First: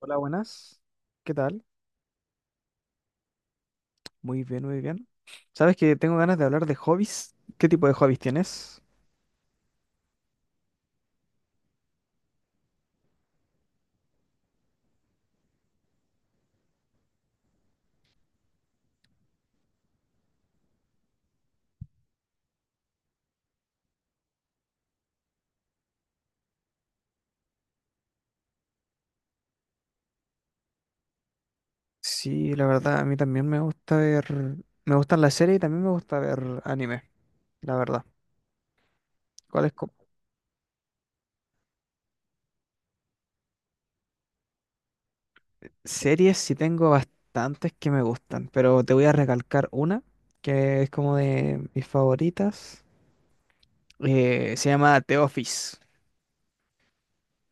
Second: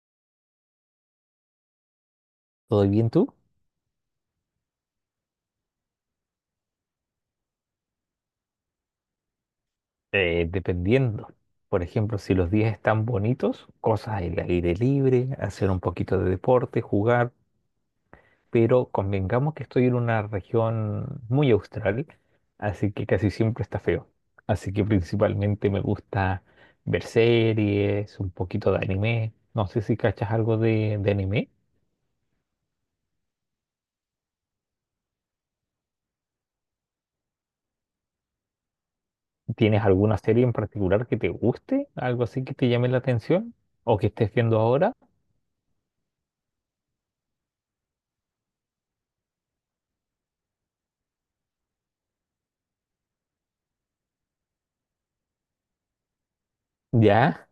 Hola, buenas. ¿Qué tal? ¿Todo bien tú? Muy bien, muy bien. Sabes que tengo ganas de hablar de hobbies. ¿Qué tipo de hobbies tienes? Dependiendo. Por ejemplo, si los días están bonitos, cosas al aire libre, hacer un poquito de deporte, jugar, pero convengamos que estoy en una región muy austral, así que casi siempre está feo. Así que principalmente me gusta ver series, un poquito de anime. No sé si cachas algo de anime. Sí, la verdad, a mí también me gusta ver, me gustan las series y también me gusta ver anime, la verdad. ¿Cuáles ¿Tienes co- alguna serie en particular que te guste? ¿Algo así que te llame la atención? ¿O que estés viendo ahora? ¿Series? Sí, tengo bastantes que me gustan, pero te voy a recalcar una que es como de mis favoritas. Se llama The Office. Ya,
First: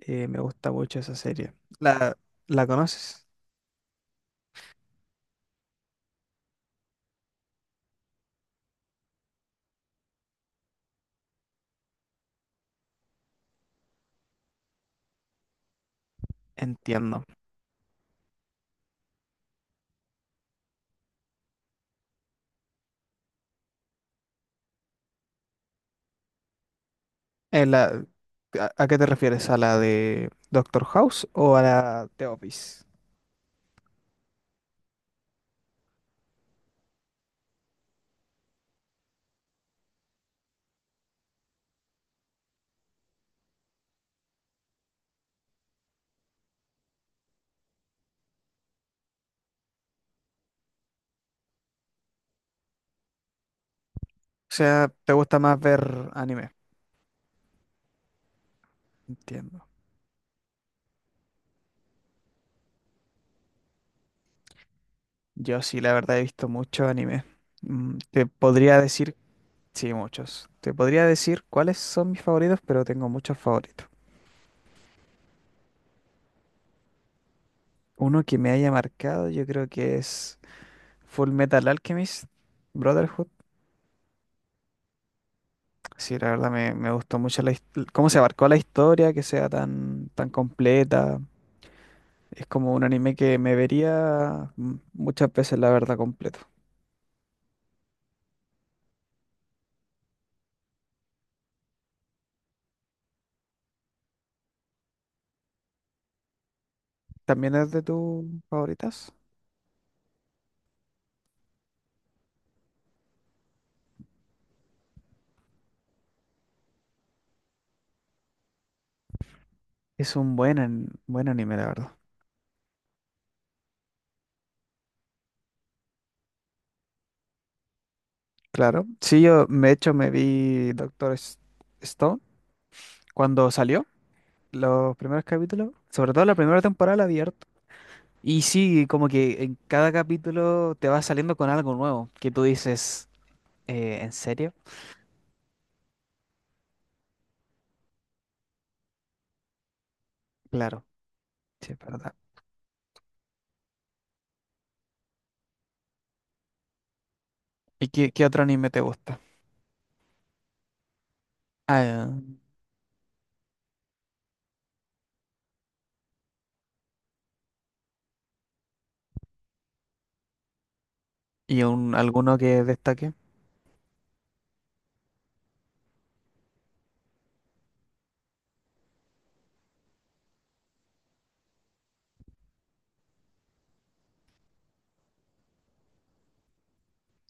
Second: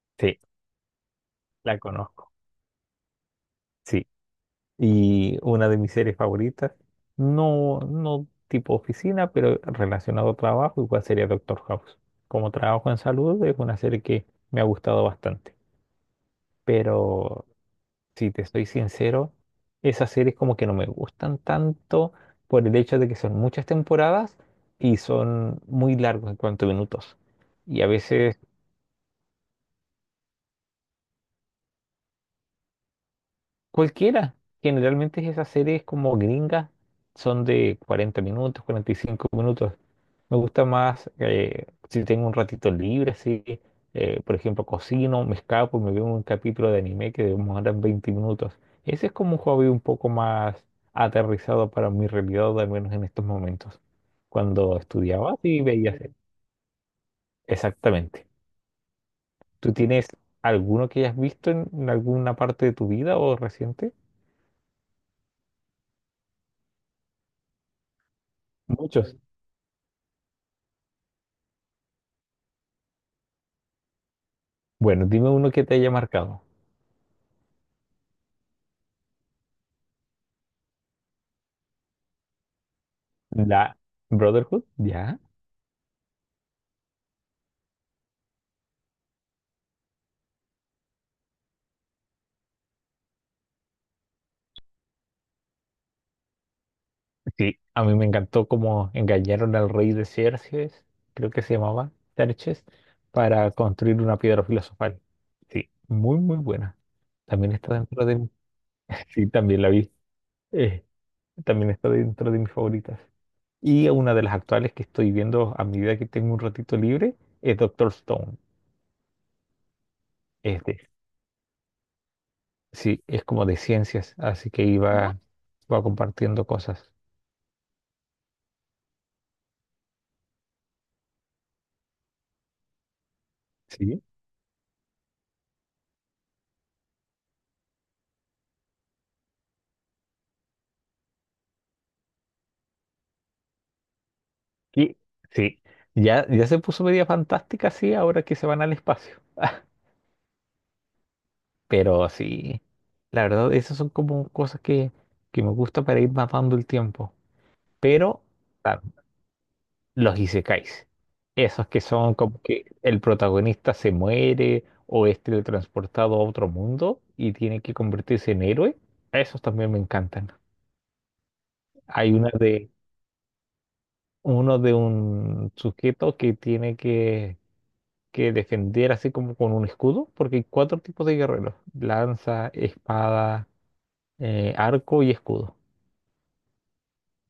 Sí, Me gusta mucho esa serie. la ¿La, conozco. la conoces? Sí, y una de mis series favoritas, no tipo oficina, pero relacionado a trabajo, igual sería Doctor House. Como trabajo en salud, es una serie que me ha gustado bastante. Entiendo. Pero si te estoy sincero, esas series como que no me gustan tanto por el hecho de que son muchas temporadas y son muy largos en cuanto a minutos. En Y a la, veces ¿a qué te refieres? ¿A la de Doctor House o a la de Office? cualquiera. Generalmente esas series como gringas son de 40 minutos, 45 minutos. Me gusta más si tengo un ratito libre, así, por ejemplo, cocino, me escapo y me veo un capítulo de anime que demora 20 minutos. Ese es como un hobby un poco más aterrizado para mi realidad, al menos en estos momentos. O Cuando sea, ¿te estudiaba, gusta más sí veía ver series. anime? Exactamente. Entiendo. ¿Tú tienes alguno que hayas visto en alguna parte de tu vida o reciente? Yo sí, la verdad he visto mucho anime. Te podría Muchos. decir, sí, muchos. Te podría decir cuáles son mis favoritos, pero tengo muchos favoritos. Bueno, dime uno que te haya marcado. Uno que me haya marcado, yo creo que es Full Metal Alchemist Brotherhood. La Brotherhood, ya. Sí, la verdad me gustó mucho cómo se abarcó la historia, que sea tan, tan completa. Es como un anime que me vería muchas veces, la verdad, completo. Sí, a mí me encantó cómo engañaron al rey de Xerxes, creo que se llamaba Xerxes, para construir una piedra filosofal. Sí, muy, muy buena. También ¿También es está de dentro tus de... favoritas? Sí, también la vi. Eh, también está dentro de mis favoritas. Y una de las actuales que estoy viendo a medida que tengo un ratito libre es Doctor Stone. Es un Este, buen anime, la verdad. sí, es como de ciencias, así que iba, iba compartiendo cosas. Claro. Sí, yo, de hecho, me vi Stone cuando salió, Sí. los primeros capítulos, sobre todo la primera temporada la vi harto. Y sí, como que en cada capítulo te va saliendo con algo nuevo, que tú dices, ¿en serio? Y sí, ya, ya se puso media fantástica, sí, ahora que se van al espacio. Claro, sí, es Pero verdad. sí, la verdad, esas son como cosas que me gusta para ir matando el tiempo. ¿Y qué, Pero, qué otro anime te claro, gusta? los isekais, esos que Ah, son como que el protagonista se muere o es teletransportado a otro mundo y tiene que convertirse en héroe, esos también me encantan. ¿y Hay una alguno que de, destaque? uno de un sujeto que tiene que defender así como con un escudo, porque hay cuatro tipos de guerreros, lanza, espada, arco y escudo.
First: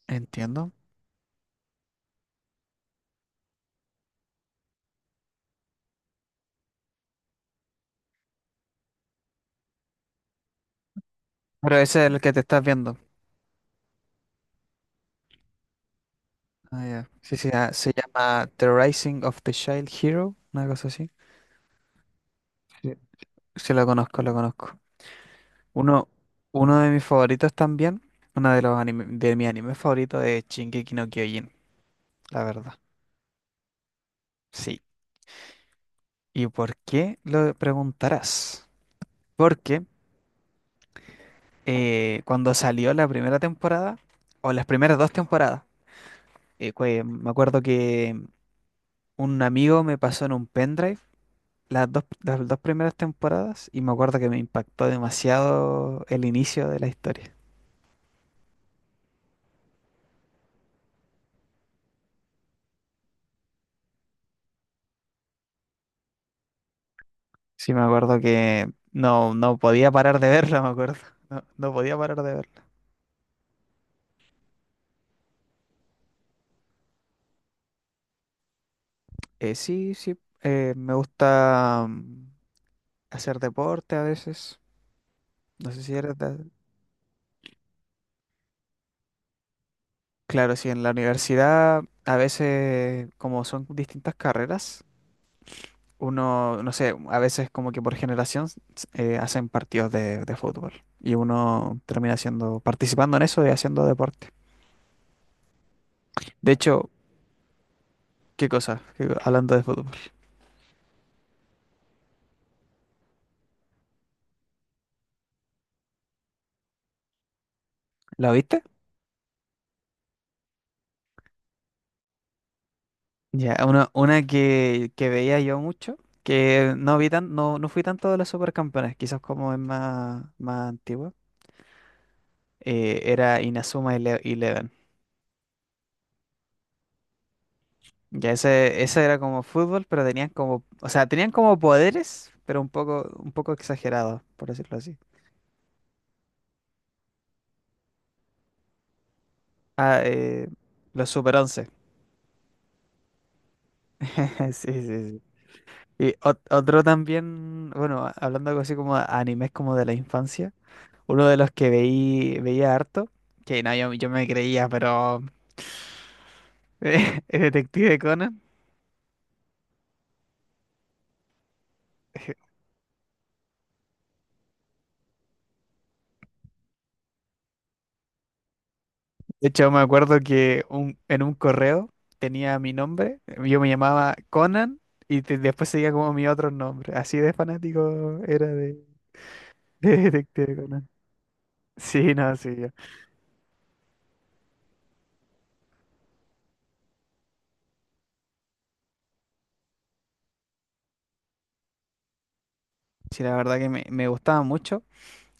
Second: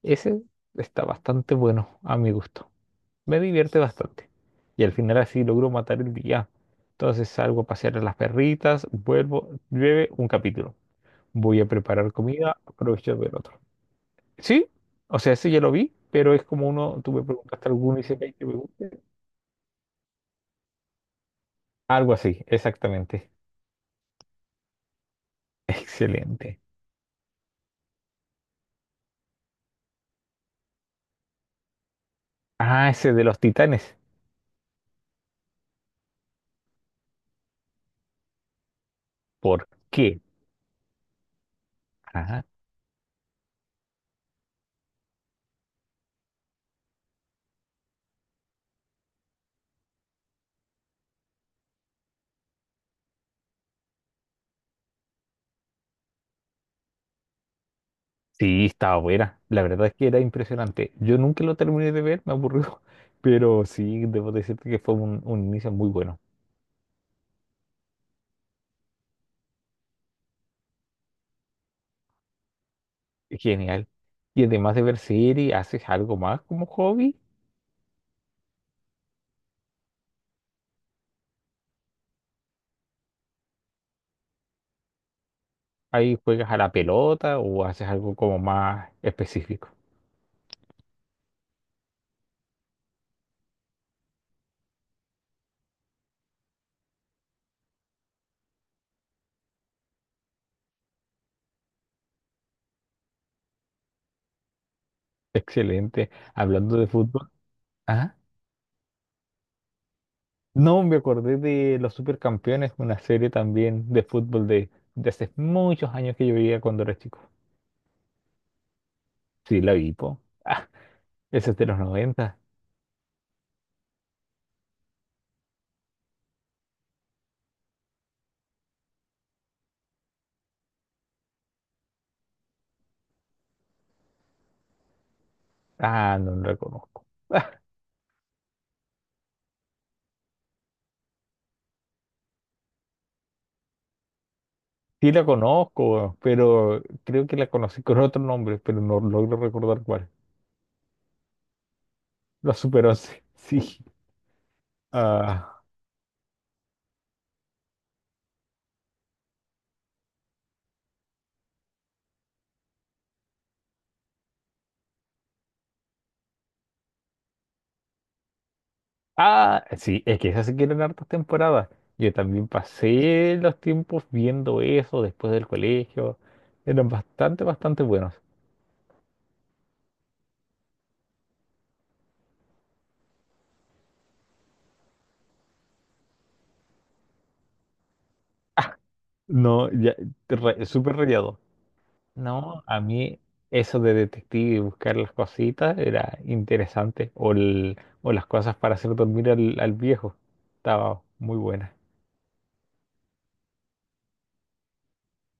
Ese Entiendo. está bastante bueno a mi gusto. Me divierte bastante. Y al final así logro matar el día. Entonces salgo a pasear a las perritas, vuelvo, llueve un capítulo. Voy a Pero ese es preparar el que te comida, estás viendo. aprovecho de ver otro. Sí, o sea, ese ya lo vi, pero es como Ah, uno, ya. tú me Sí, sí, preguntaste ah, se alguno y dice que llama me The guste. Rising of the Child Hero, una cosa así. Algo así, Sí, exactamente. sí, lo conozco, lo conozco. Uno, Excelente. uno de mis favoritos también, uno de los anime, de mi anime favorito es Shingeki no Kyojin, la verdad. Ah, ese de los titanes. Sí. ¿Y por qué lo preguntarás? ¿Por Porque qué? Ajá. cuando salió la primera temporada, o las primeras dos temporadas, me acuerdo que un amigo me pasó en un pendrive las dos primeras temporadas y me acuerdo que me impactó demasiado el inicio de la historia. Sí, estaba buena. La verdad es que era impresionante. Yo nunca lo terminé de ver, me aburrió. Pero sí, debo decirte que fue un inicio muy bueno. Sí, me acuerdo que no podía parar de verla, me acuerdo. No podía parar de verla. Genial. Y además de ver series, ¿haces algo más como hobby? Sí, sí, me gusta hacer deporte a veces. No sé si eres ¿Ahí de- juegas a la pelota o haces algo como más específico? Claro, sí, en la universidad a veces como son distintas carreras, uno, no sé, a veces como que por generación hacen partidos de fútbol y uno termina haciendo, participando en eso y haciendo deporte. Excelente. De Hablando de hecho, fútbol. Ajá. ¿qué cosa? Hablando de fútbol? No, me acordé de Los Supercampeones, una serie también de fútbol de hace muchos años que yo veía cuando era chico. ¿La viste? Sí, la vi, po. Ah, esa es de los 90. Ya, una que veía yo mucho, que no vi tan, no, no fui tanto de los supercampeones, quizás como es más, más antigua, era Inazuma Eleven. Ah, no la conozco. Ya ese era como fútbol, pero tenían como, o sea, tenían como poderes, pero un poco exagerados, por decirlo así. Sí la conozco, pero creo que la conocí con otro nombre, pero no logro recordar Ah, cuál. eh, los Super once. La Super 11, sí. Sí, sí, sí. Ah, Y otro también, bueno, hablando algo así como animes como de la infancia, uno de los que veía harto, que no, yo me creía, pero el detective Conan. ah, sí, es que esas se quieren hartas temporadas. Yo también pasé los tiempos viendo eso después del colegio. Eran bastante, bastante buenos. De hecho, me acuerdo que en un correo tenía mi nombre, yo me llamaba Conan y después seguía como mi otro nombre. Así de fanático era de, No, ya, de detective re- Conan. súper rayado. Sí, no, sí. No, a mí eso de detective y buscar las cositas era interesante. O, el- o las cosas para hacer dormir al, al viejo. Estaba muy buena. Sí, la verdad que me gustaba mucho.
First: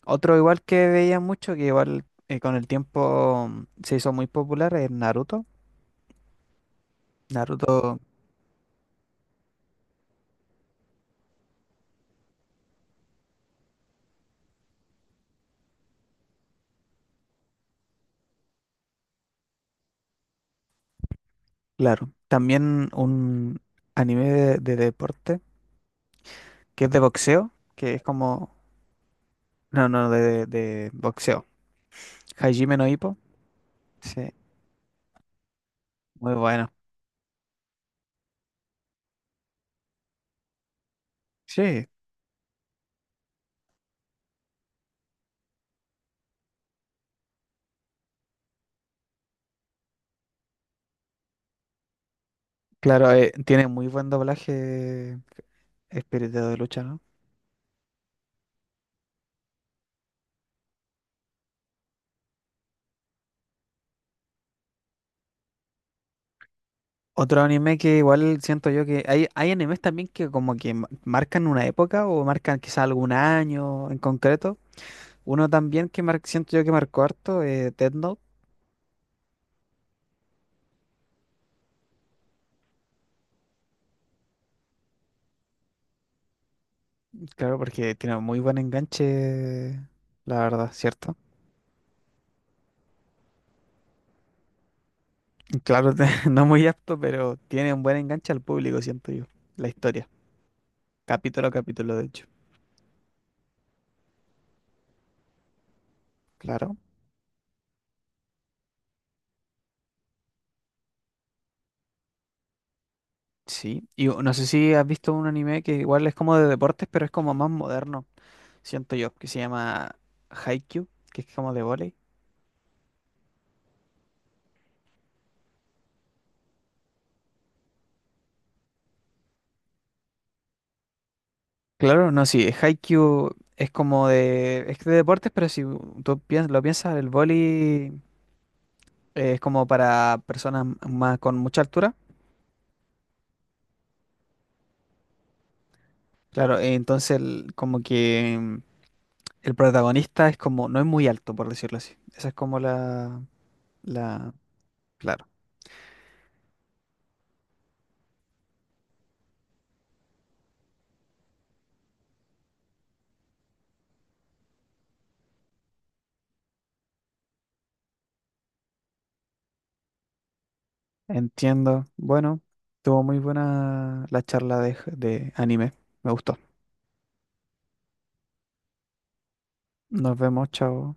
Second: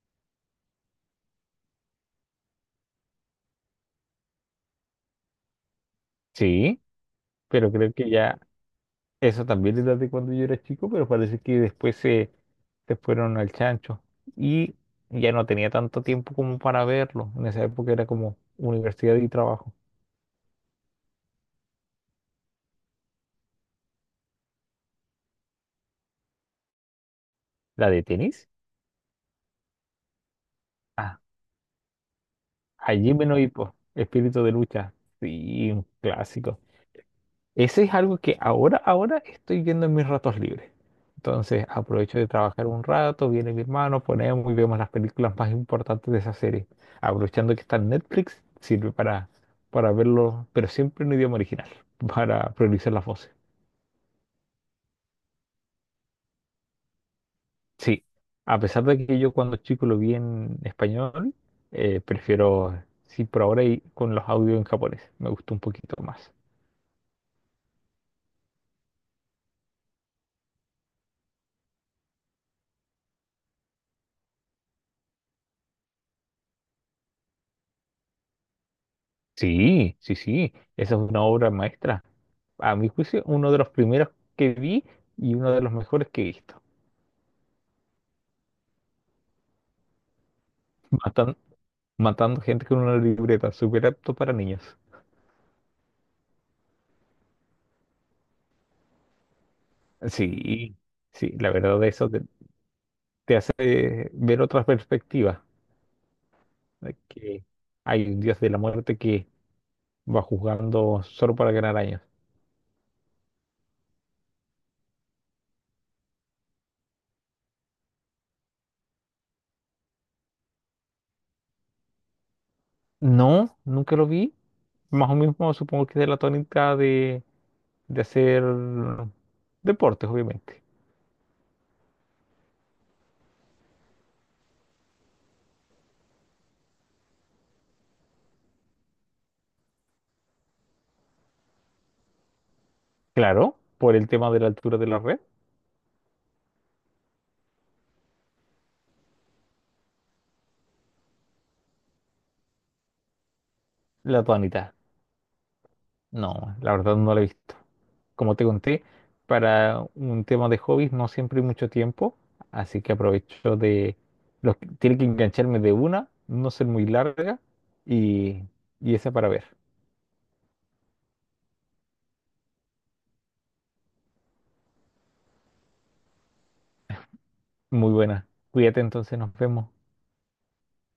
Otro igual que veía mucho, que igual con el tiempo se hizo muy popular, es Naruto. Sí, pero creo Naruto, que ya eso también era de cuando yo era chico, pero parece que después se fueron al chancho. Y ya no tenía tanto tiempo como para verlo. En esa época era como universidad y trabajo. claro. También un anime de deporte, que es de boxeo, ¿La que es de tenis? como... No, no, de Ah, boxeo. Hajime no Ippo. Hajime no Ippo, Sí, Espíritu de lucha. Sí, un muy clásico. bueno. Ese es algo que ahora estoy viendo en mis ratos libres. Entonces Sí, aprovecho de trabajar un rato, viene mi hermano, ponemos y vemos las películas más importantes de esa serie. Aprovechando que está en Netflix, sirve para verlo, pero siempre en idioma original, para priorizar las claro, voces. Tiene muy buen doblaje eh, espíritu de lucha, ¿no? Sí, a pesar de que yo cuando chico lo vi en español, prefiero, sí, por ahora y con los audios en japonés, me gustó un poquito más. Otro anime que igual siento yo que hay animes también que como que marcan una época o marcan quizá algún año en concreto. Uno también que siento yo que marcó harto, Death Note, Sí, sí, sí, esa es una obra maestra. A mi juicio, uno de los primeros que vi y uno de los mejores que he visto. claro, porque tiene muy buen enganche, la verdad, ¿cierto? Matan- matando gente con una libreta, súper apto para niños. Y claro, no muy apto, pero tiene un buen enganche al público, siento yo, la historia, Sí, sí, capítulo a la verdad capítulo, de eso hecho. te hace ver otra perspectiva, Claro, de que hay un dios de la muerte que va juzgando solo para ganar años. sí. Y no sé si has visto un anime que igual es como de deportes, pero es como más moderno. Siento yo, que se llama Haikyuu, que es como de vóley. No, nunca lo vi. Más o menos supongo que es de la tónica de hacer deportes, obviamente. Claro, no, sí, Haikyuu es como de, es de deportes, pero si tú lo piensas, el vóley es como para personas más con mucha altura. Claro, por el tema de la altura de la red, Claro, entonces como que el protagonista es como, no es muy alto, por decirlo así. Esa es como la la, tónica. claro. No, la verdad no la he visto. Como te conté, para un tema de hobbies no siempre hay mucho tiempo, así que aprovecho de... Los, tiene que engancharme de una, no ser muy larga y, y esa para ver. Entiendo. Bueno, tuvo muy buena la charla de anime. Me gustó. Muy buena. Cuídate entonces, nos vemos. Nos vemos, chao.